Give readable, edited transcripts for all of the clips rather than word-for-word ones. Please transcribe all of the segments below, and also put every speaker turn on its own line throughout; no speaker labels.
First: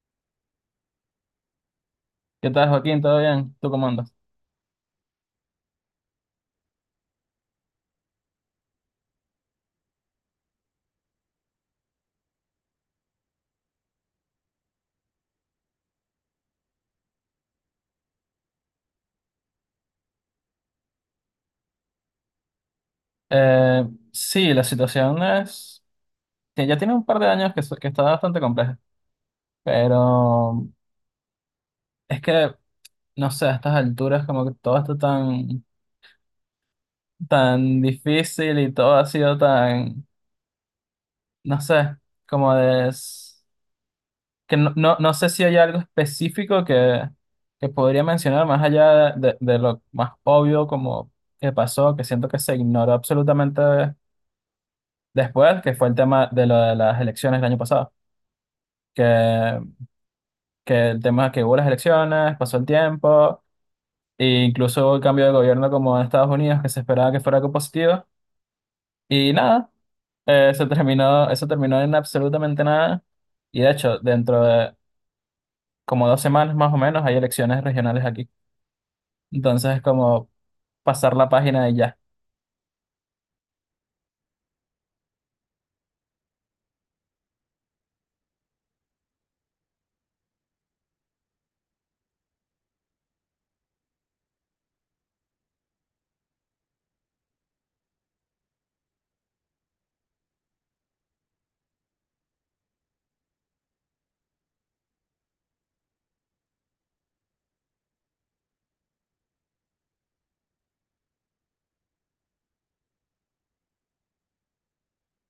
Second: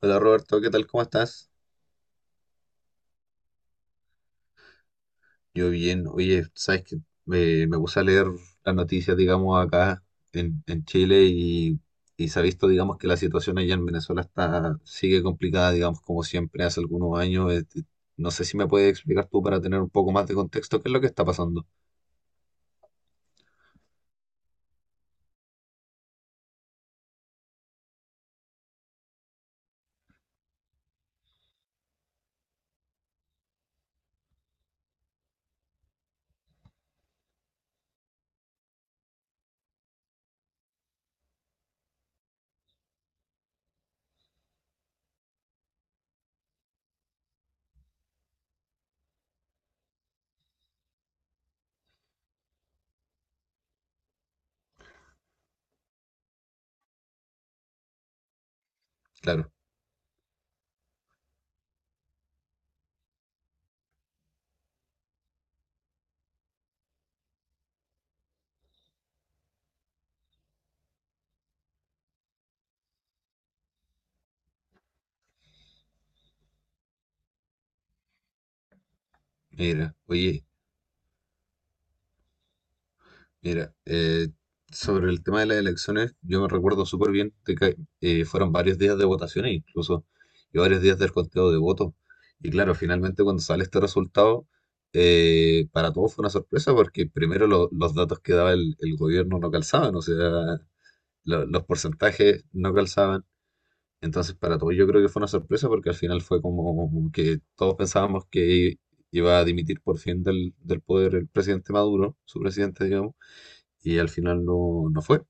Hola Roberto, ¿qué tal? ¿Cómo estás?
¿Qué tal, Joaquín? ¿Todo bien? ¿Tú cómo andas?
Yo bien. Oye, sabes que me puse a leer las noticias, digamos, acá en Chile y se ha visto, digamos, que la situación allá en Venezuela está, sigue complicada, digamos, como siempre hace algunos años. No sé si me puedes explicar tú para tener un poco más de contexto qué es lo que está pasando.
Eh, sí, la situación es que ya tiene un par de años que está bastante compleja, pero es que, no sé, a estas alturas como que todo está tan, tan difícil y todo ha sido tan, no sé, como que no sé si hay algo específico que podría mencionar más allá de lo más obvio, como que pasó, que siento que se ignoró absolutamente después, que fue el tema de lo de las elecciones del año pasado. que,
Claro,
que el tema es que hubo las elecciones, pasó el tiempo, e incluso hubo el cambio de gobierno como en Estados Unidos, que se esperaba que fuera algo positivo, y nada, se terminó, eso terminó en absolutamente nada, y de hecho, dentro de como 2 semanas más o menos hay elecciones regionales aquí, entonces es
mira,
como
oye.
pasar la página y ya.
Mira, sobre el tema de las elecciones, yo me recuerdo súper bien de que fueron varios días de votaciones incluso, y varios días del conteo de votos. Y claro, finalmente cuando sale este resultado, para todos fue una sorpresa porque primero los datos que daba el gobierno no calzaban, o sea, los porcentajes no calzaban. Entonces para todos yo creo que fue una sorpresa porque al final fue como que todos pensábamos que iba a dimitir por fin del poder el presidente Maduro, su presidente, digamos, y al final no, no fue.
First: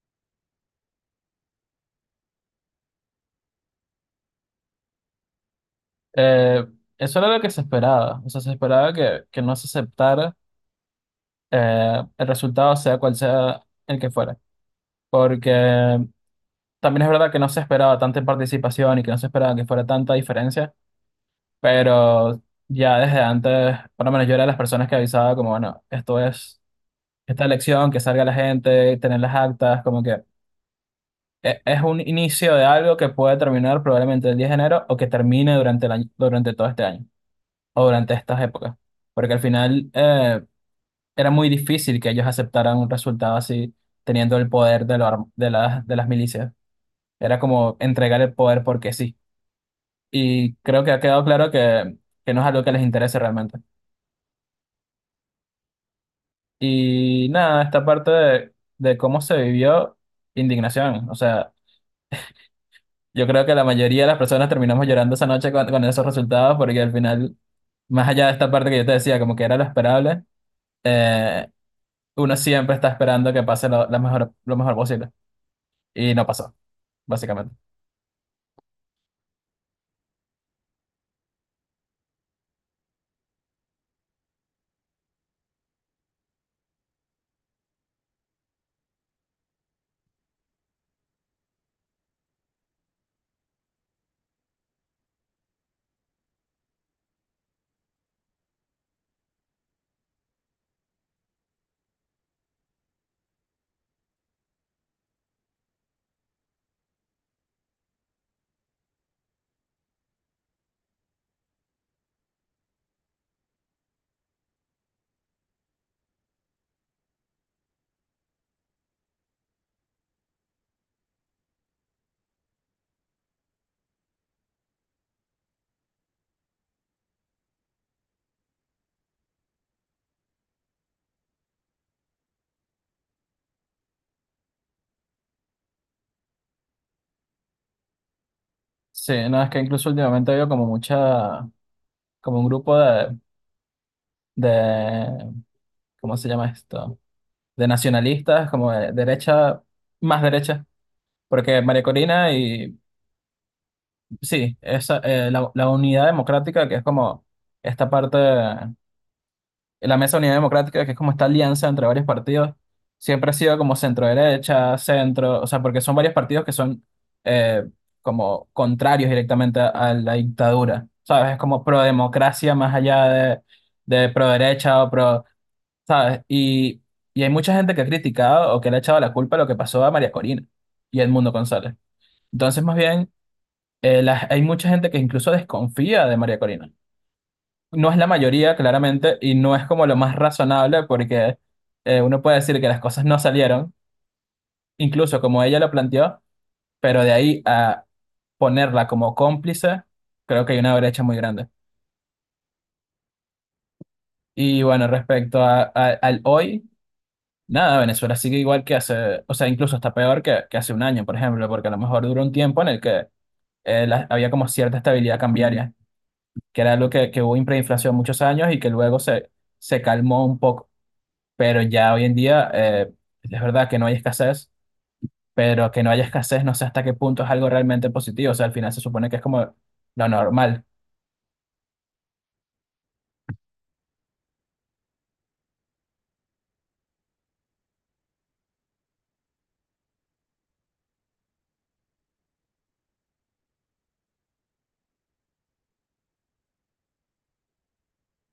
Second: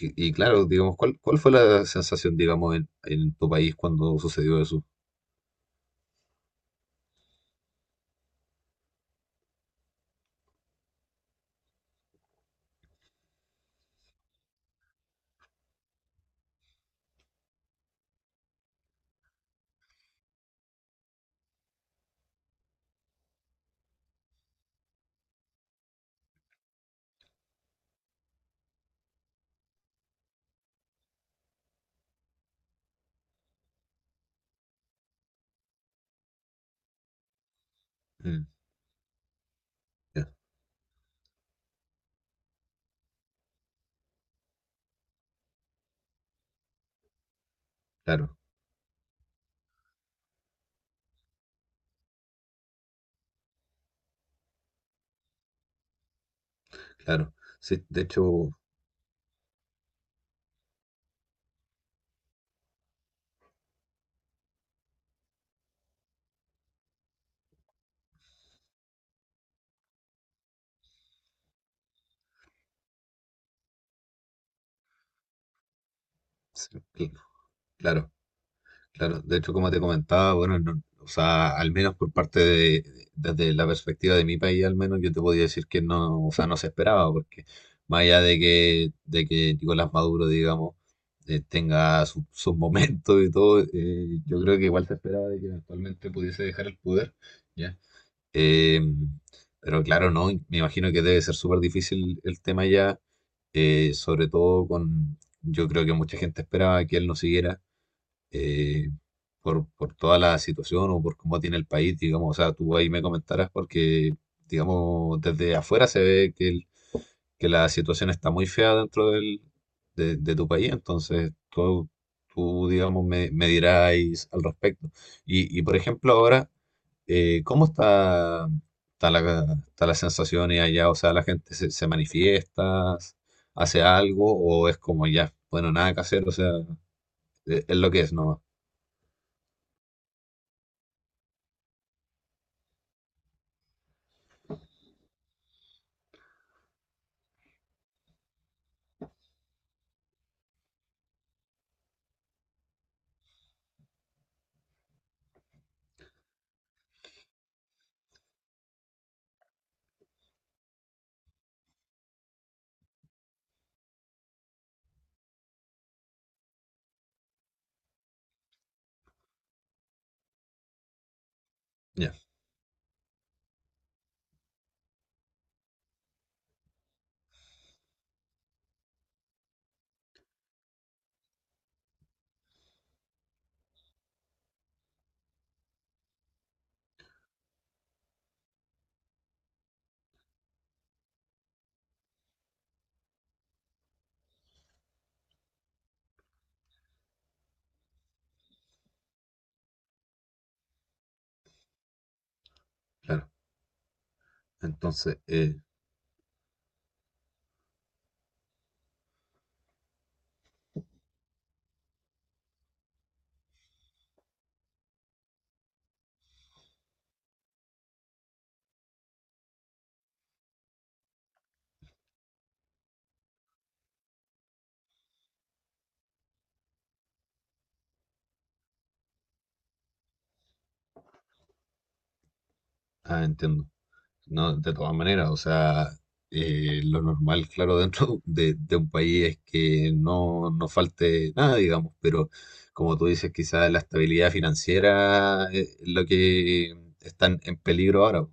Y claro, digamos, ¿cuál fue la sensación, digamos, en tu país cuando sucedió eso?
Eh, Eso era lo que se esperaba, o sea, se esperaba que no se aceptara el resultado, sea cual sea el que fuera, porque también es verdad que no se esperaba tanta participación y que no se esperaba que fuera tanta diferencia, pero ya desde antes, por lo menos yo era de las personas que avisaba como, bueno, esto es esta elección, que salga la gente, tener las actas, como que es un inicio de algo que puede terminar probablemente el 10 de enero o que termine durante el año, durante todo este año o durante estas
Mm,
épocas, porque al final
ya,
era muy difícil que ellos aceptaran un resultado así, teniendo el poder de, lo ar- de las milicias. Era como entregar el
claro,
poder porque sí. Y creo que ha quedado claro que no es algo que les interese realmente. Y
claro.
nada, esta
Sí, de
parte de,
hecho,
de cómo se vivió indignación. O sea, yo creo que la mayoría de las personas terminamos llorando esa noche con esos resultados porque al final, más allá de esta parte que yo te decía, como que era lo esperable, eh, uno siempre está esperando que pase lo mejor posible. Y no pasó,
sí, cl-
básicamente.
claro. Claro, de hecho, como te comentaba, bueno, o sea, al menos por parte de, desde la perspectiva de mi país, al menos yo te podía decir que no, o sea, no se esperaba, porque más allá de que Nicolás Maduro, digamos, tenga sus momentos y todo, yo creo que igual se esperaba de que eventualmente pudiese dejar el poder, ¿ya? Eh, pero claro, no, me imagino que debe ser súper difícil el tema ya, sobre todo con, yo creo que mucha gente esperaba que él no siguiera eh, por toda la situación o por cómo tiene el país, digamos, o sea, tú ahí me comentarás porque, digamos, desde afuera se ve que, que la situación está muy fea dentro del, de tu país, entonces tú digamos, me dirás al respecto. Y, por ejemplo, ahora, ¿cómo está la sensación allá? O sea, ¿la gente se manifiesta, hace algo o es como ya, bueno, nada que hacer, o sea, es lo que es, ¿no?
Sí, no, es que incluso últimamente veo como mucha, como un grupo de, ¿cómo se llama esto? De nacionalistas, como de derecha, más derecha, porque María Corina y sí, esa, la unidad democrática, que es como esta parte, la mesa unidad democrática, que es como esta alianza entre varios partidos, siempre ha sido como centro-derecha, centro, o sea, porque son varios partidos que son eh, como contrarios directamente a la dictadura, ¿sabes? Es como
Ya,
pro-democracia más allá de pro-derecha o pro. ¿Sabes? Y hay mucha gente que ha criticado o que le ha echado la culpa a lo que pasó a María Corina y a Edmundo González. Entonces, más bien, hay mucha gente que incluso desconfía de María Corina. No es la mayoría, claramente, y no es como lo más razonable porque uno puede decir que las cosas no salieron, incluso como ella lo planteó, pero de ahí a ponerla como cómplice, creo que hay una brecha muy grande.
claro.
Y bueno,
Entonces,
respecto al hoy. Nada, Venezuela sigue igual que hace, o sea, incluso está peor que hace un año, por ejemplo, porque a lo mejor duró un tiempo en el que había como cierta estabilidad cambiaria, que era algo que hubo hiperinflación muchos años y que luego se calmó un poco. Pero ya hoy en día es verdad que no hay escasez, pero que no haya escasez no sé hasta qué punto es algo realmente positivo, o sea, al final se supone que es como lo normal.
ah, entiendo. No, de todas maneras, o sea, lo normal, claro, dentro de un país es que no, no falte nada, digamos, pero como tú dices, quizás la estabilidad financiera es lo que está en peligro ahora.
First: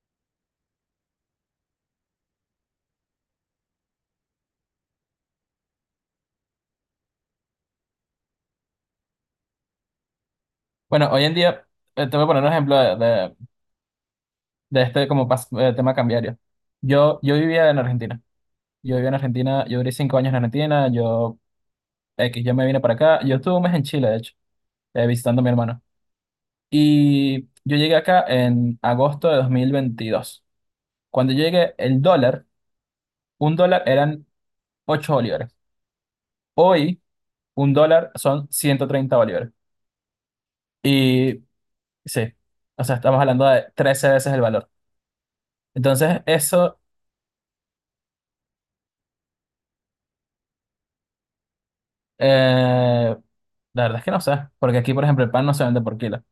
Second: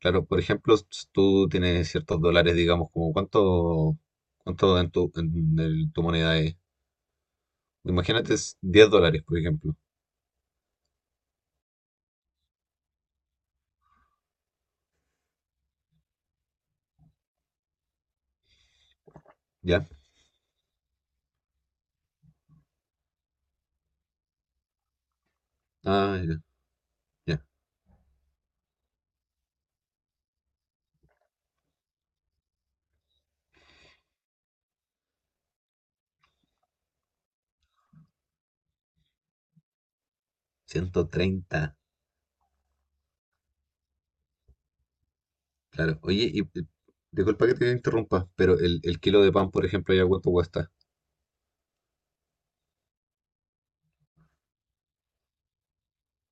Claro, por ejemplo, tú tienes ciertos dólares, digamos, como cuánto en tu moneda es. Imagínate es 10 dólares, por ejemplo,
Bueno, hoy en día, te voy a poner un ejemplo de este tema cambiario. Yo vivía en Argentina. Yo viví en Argentina, yo
¿ya?
viví 5 años en Argentina, yo X, yo me vine para acá, yo estuve un mes en Chile, de hecho, visitando a mi hermano.
Ah, ya,
Y
ya.
yo llegué acá en agosto de 2022. Cuando yo llegué, un dólar eran 8 bolívares. Hoy, un dólar son 130 bolívares.
ciento
Y
treinta
sí, o sea, estamos hablando de 13 veces el valor.
Claro.
Entonces,
Oye, y
eso,
disculpa que te interrumpa, pero el kilo de pan, por ejemplo, ¿ya cuánto cuesta?
eh, la verdad es que no sé, porque aquí, por ejemplo, el pan no se vende por kilo,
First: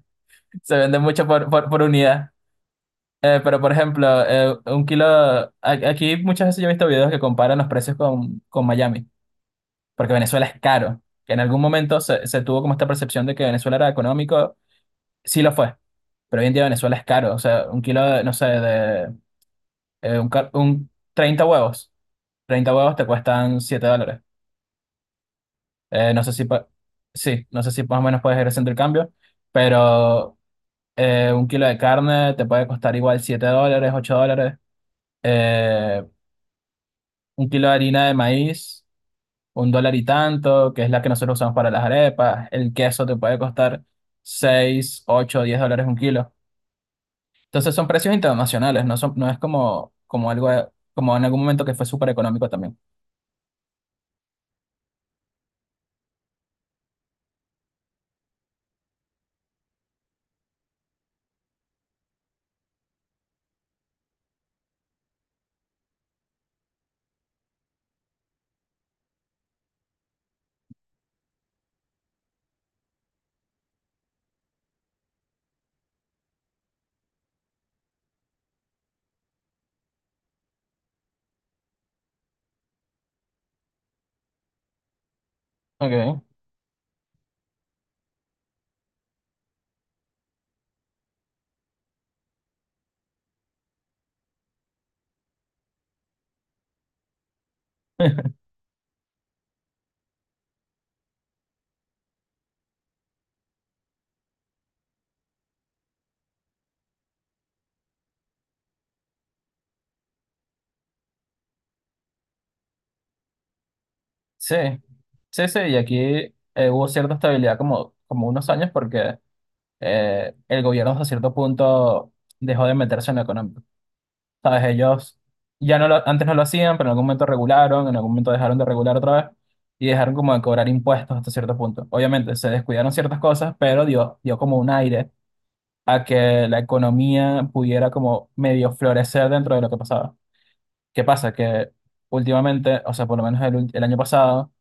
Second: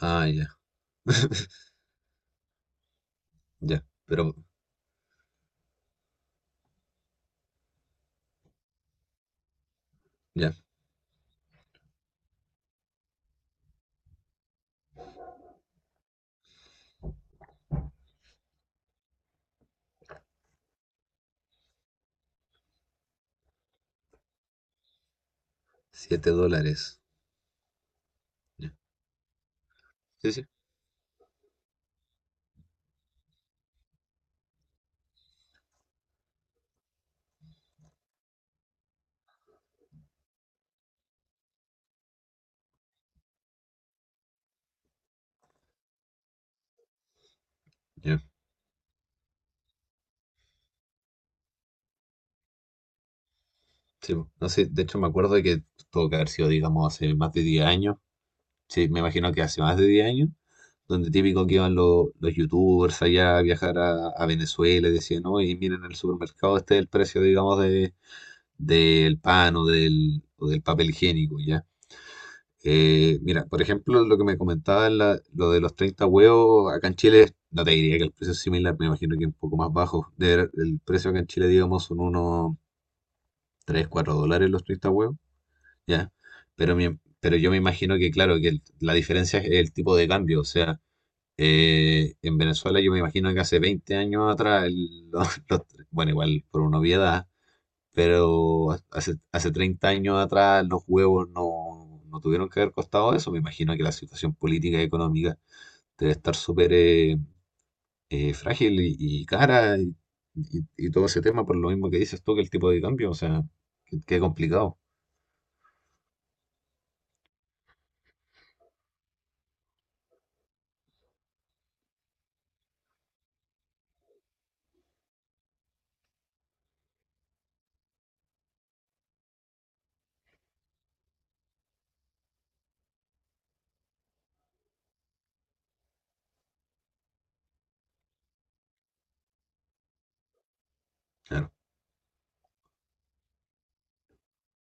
Ah, ya.
se vende mucho por, por, por unidad. Pero, por
Ya,
ejemplo,
pero
aquí muchas veces yo he visto videos que comparan los precios con Miami, porque Venezuela
ya,
es caro. Que en algún momento se tuvo como esta percepción de que Venezuela era económico, sí lo fue, pero hoy en día Venezuela es caro. O sea, un kilo, de, no sé, de un 30 huevos, 30 huevos te cuestan 7 dólares. Eh, no
siete
sé si, pa-
dólares.
sí, no sé si más o menos puedes ir haciendo
Ya.
el cambio,
Sí,
pero
sí.
un kilo de carne te puede costar igual 7 dólares, 8 dólares. Eh, un kilo de harina de maíz. Un dólar y tanto, que es la que nosotros usamos para las arepas. El queso te puede costar 6, 8, 10 dólares un kilo. Entonces son precios
Ya.
internacionales, no son, no es como algo, como en algún momento que fue súper económico también.
Sí, po. No sé, de hecho me acuerdo de que tuvo que haber sido, digamos, hace más de 10 años. Sí, me imagino que hace más de 10 años, donde típico que iban los youtubers allá a viajar a Venezuela y decían, no, y miren en el supermercado, este es el precio, digamos, del pan o del papel higiénico, ya. Mira, por ejemplo, lo que me comentaba lo de los 30 huevos, acá en Chile, no te diría que el precio es similar, me imagino que un poco más bajo. El precio acá en Chile, digamos, son unos 3, 4 dólares los 30 huevos, ¿ya?
Okay.
Pero, pero yo me imagino que, claro, que la diferencia es el tipo de cambio. O sea, en Venezuela yo me imagino que hace 20 años atrás, bueno, igual por una obviedad, pero hace 30 años atrás los huevos no, no tuvieron que haber costado eso. Me imagino que la situación política y económica debe estar súper frágil y cara y todo ese tema por lo mismo que dices tú que el tipo de cambio, o sea, qué
Sí,
complicado.
sí, sí, y aquí hubo cierta estabilidad como unos años porque el gobierno hasta cierto punto dejó de meterse en lo económico. ¿Sabes? Ellos ya no lo, antes no lo hacían, pero en algún momento regularon, en algún momento dejaron de regular otra vez y dejaron como de cobrar impuestos hasta cierto punto. Obviamente se descuidaron ciertas cosas, pero dio como un aire a que la economía pudiera como medio florecer dentro de lo que pasaba. ¿Qué pasa?
Claro.
Que últimamente, o sea, por lo menos el año pasado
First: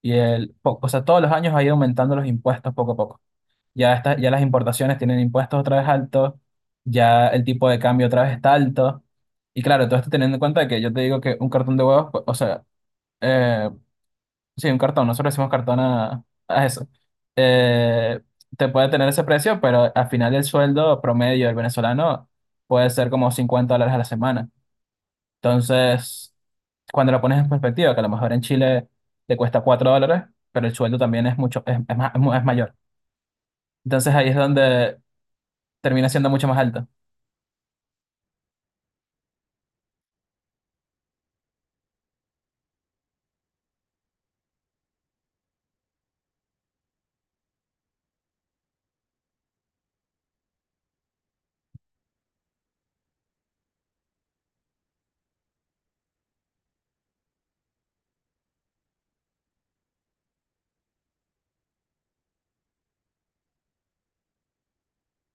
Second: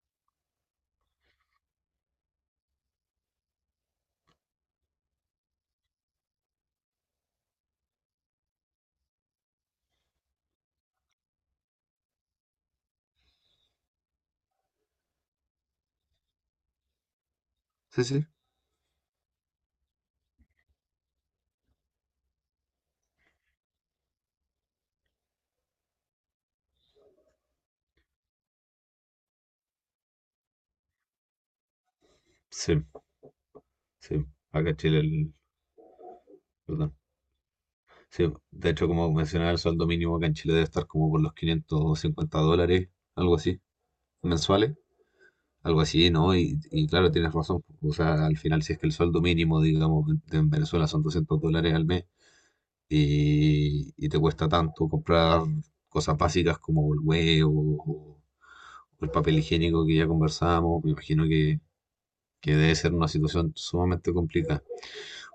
y o sea, todos los años ha ido aumentando los impuestos poco a poco. Ya las importaciones tienen impuestos otra vez altos, ya el tipo de cambio otra vez está alto. Y claro, todo esto teniendo en cuenta que yo te digo que un cartón de huevos, pues, o sea, eh, sí, un cartón, nosotros decimos cartón a eso,
Sí,
eh,
sí.
te puede tener ese precio, pero al final el sueldo promedio del venezolano puede ser como 50 dólares a la semana. Entonces, cuando lo pones en perspectiva, que a lo mejor en Chile te cuesta 4 dólares, pero el sueldo también es mucho, es mayor.
Sí,
Entonces
sí.
ahí es
Acá en
donde
Chile,
termina siendo mucho más alto.
perdón. Sí, de hecho, como mencionaba, el sueldo mínimo acá en Chile debe estar como por los 550 dólares, algo así, mensuales. Algo así, ¿no? Y claro, tienes razón. O sea, al final, si es que el sueldo mínimo, digamos, en Venezuela son 200 dólares al mes y te cuesta tanto comprar cosas básicas como el huevo o o el papel higiénico que ya conversábamos, me imagino que debe ser una situación sumamente complicada.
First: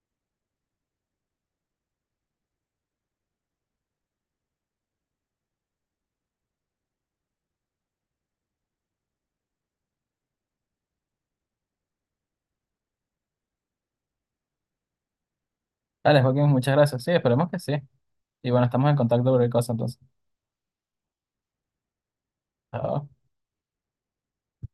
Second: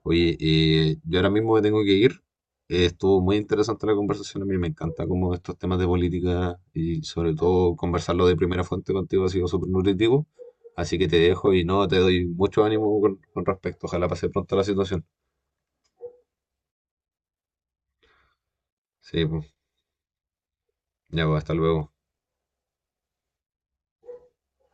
Oye, yo ahora mismo me tengo que ir. Estuvo muy interesante la conversación. A mí me encanta como estos temas de política y sobre todo conversarlo de primera fuente contigo ha sido súper nutritivo. Así que te dejo y no, te doy mucho ánimo con respecto. Ojalá pase pronto la situación.
Dale, Joaquín, muchas gracias. Sí, esperemos que sí. Y bueno, estamos en contacto
Sí,
por el
pues,
cosa entonces.
ya, pues, hasta luego.
Chao.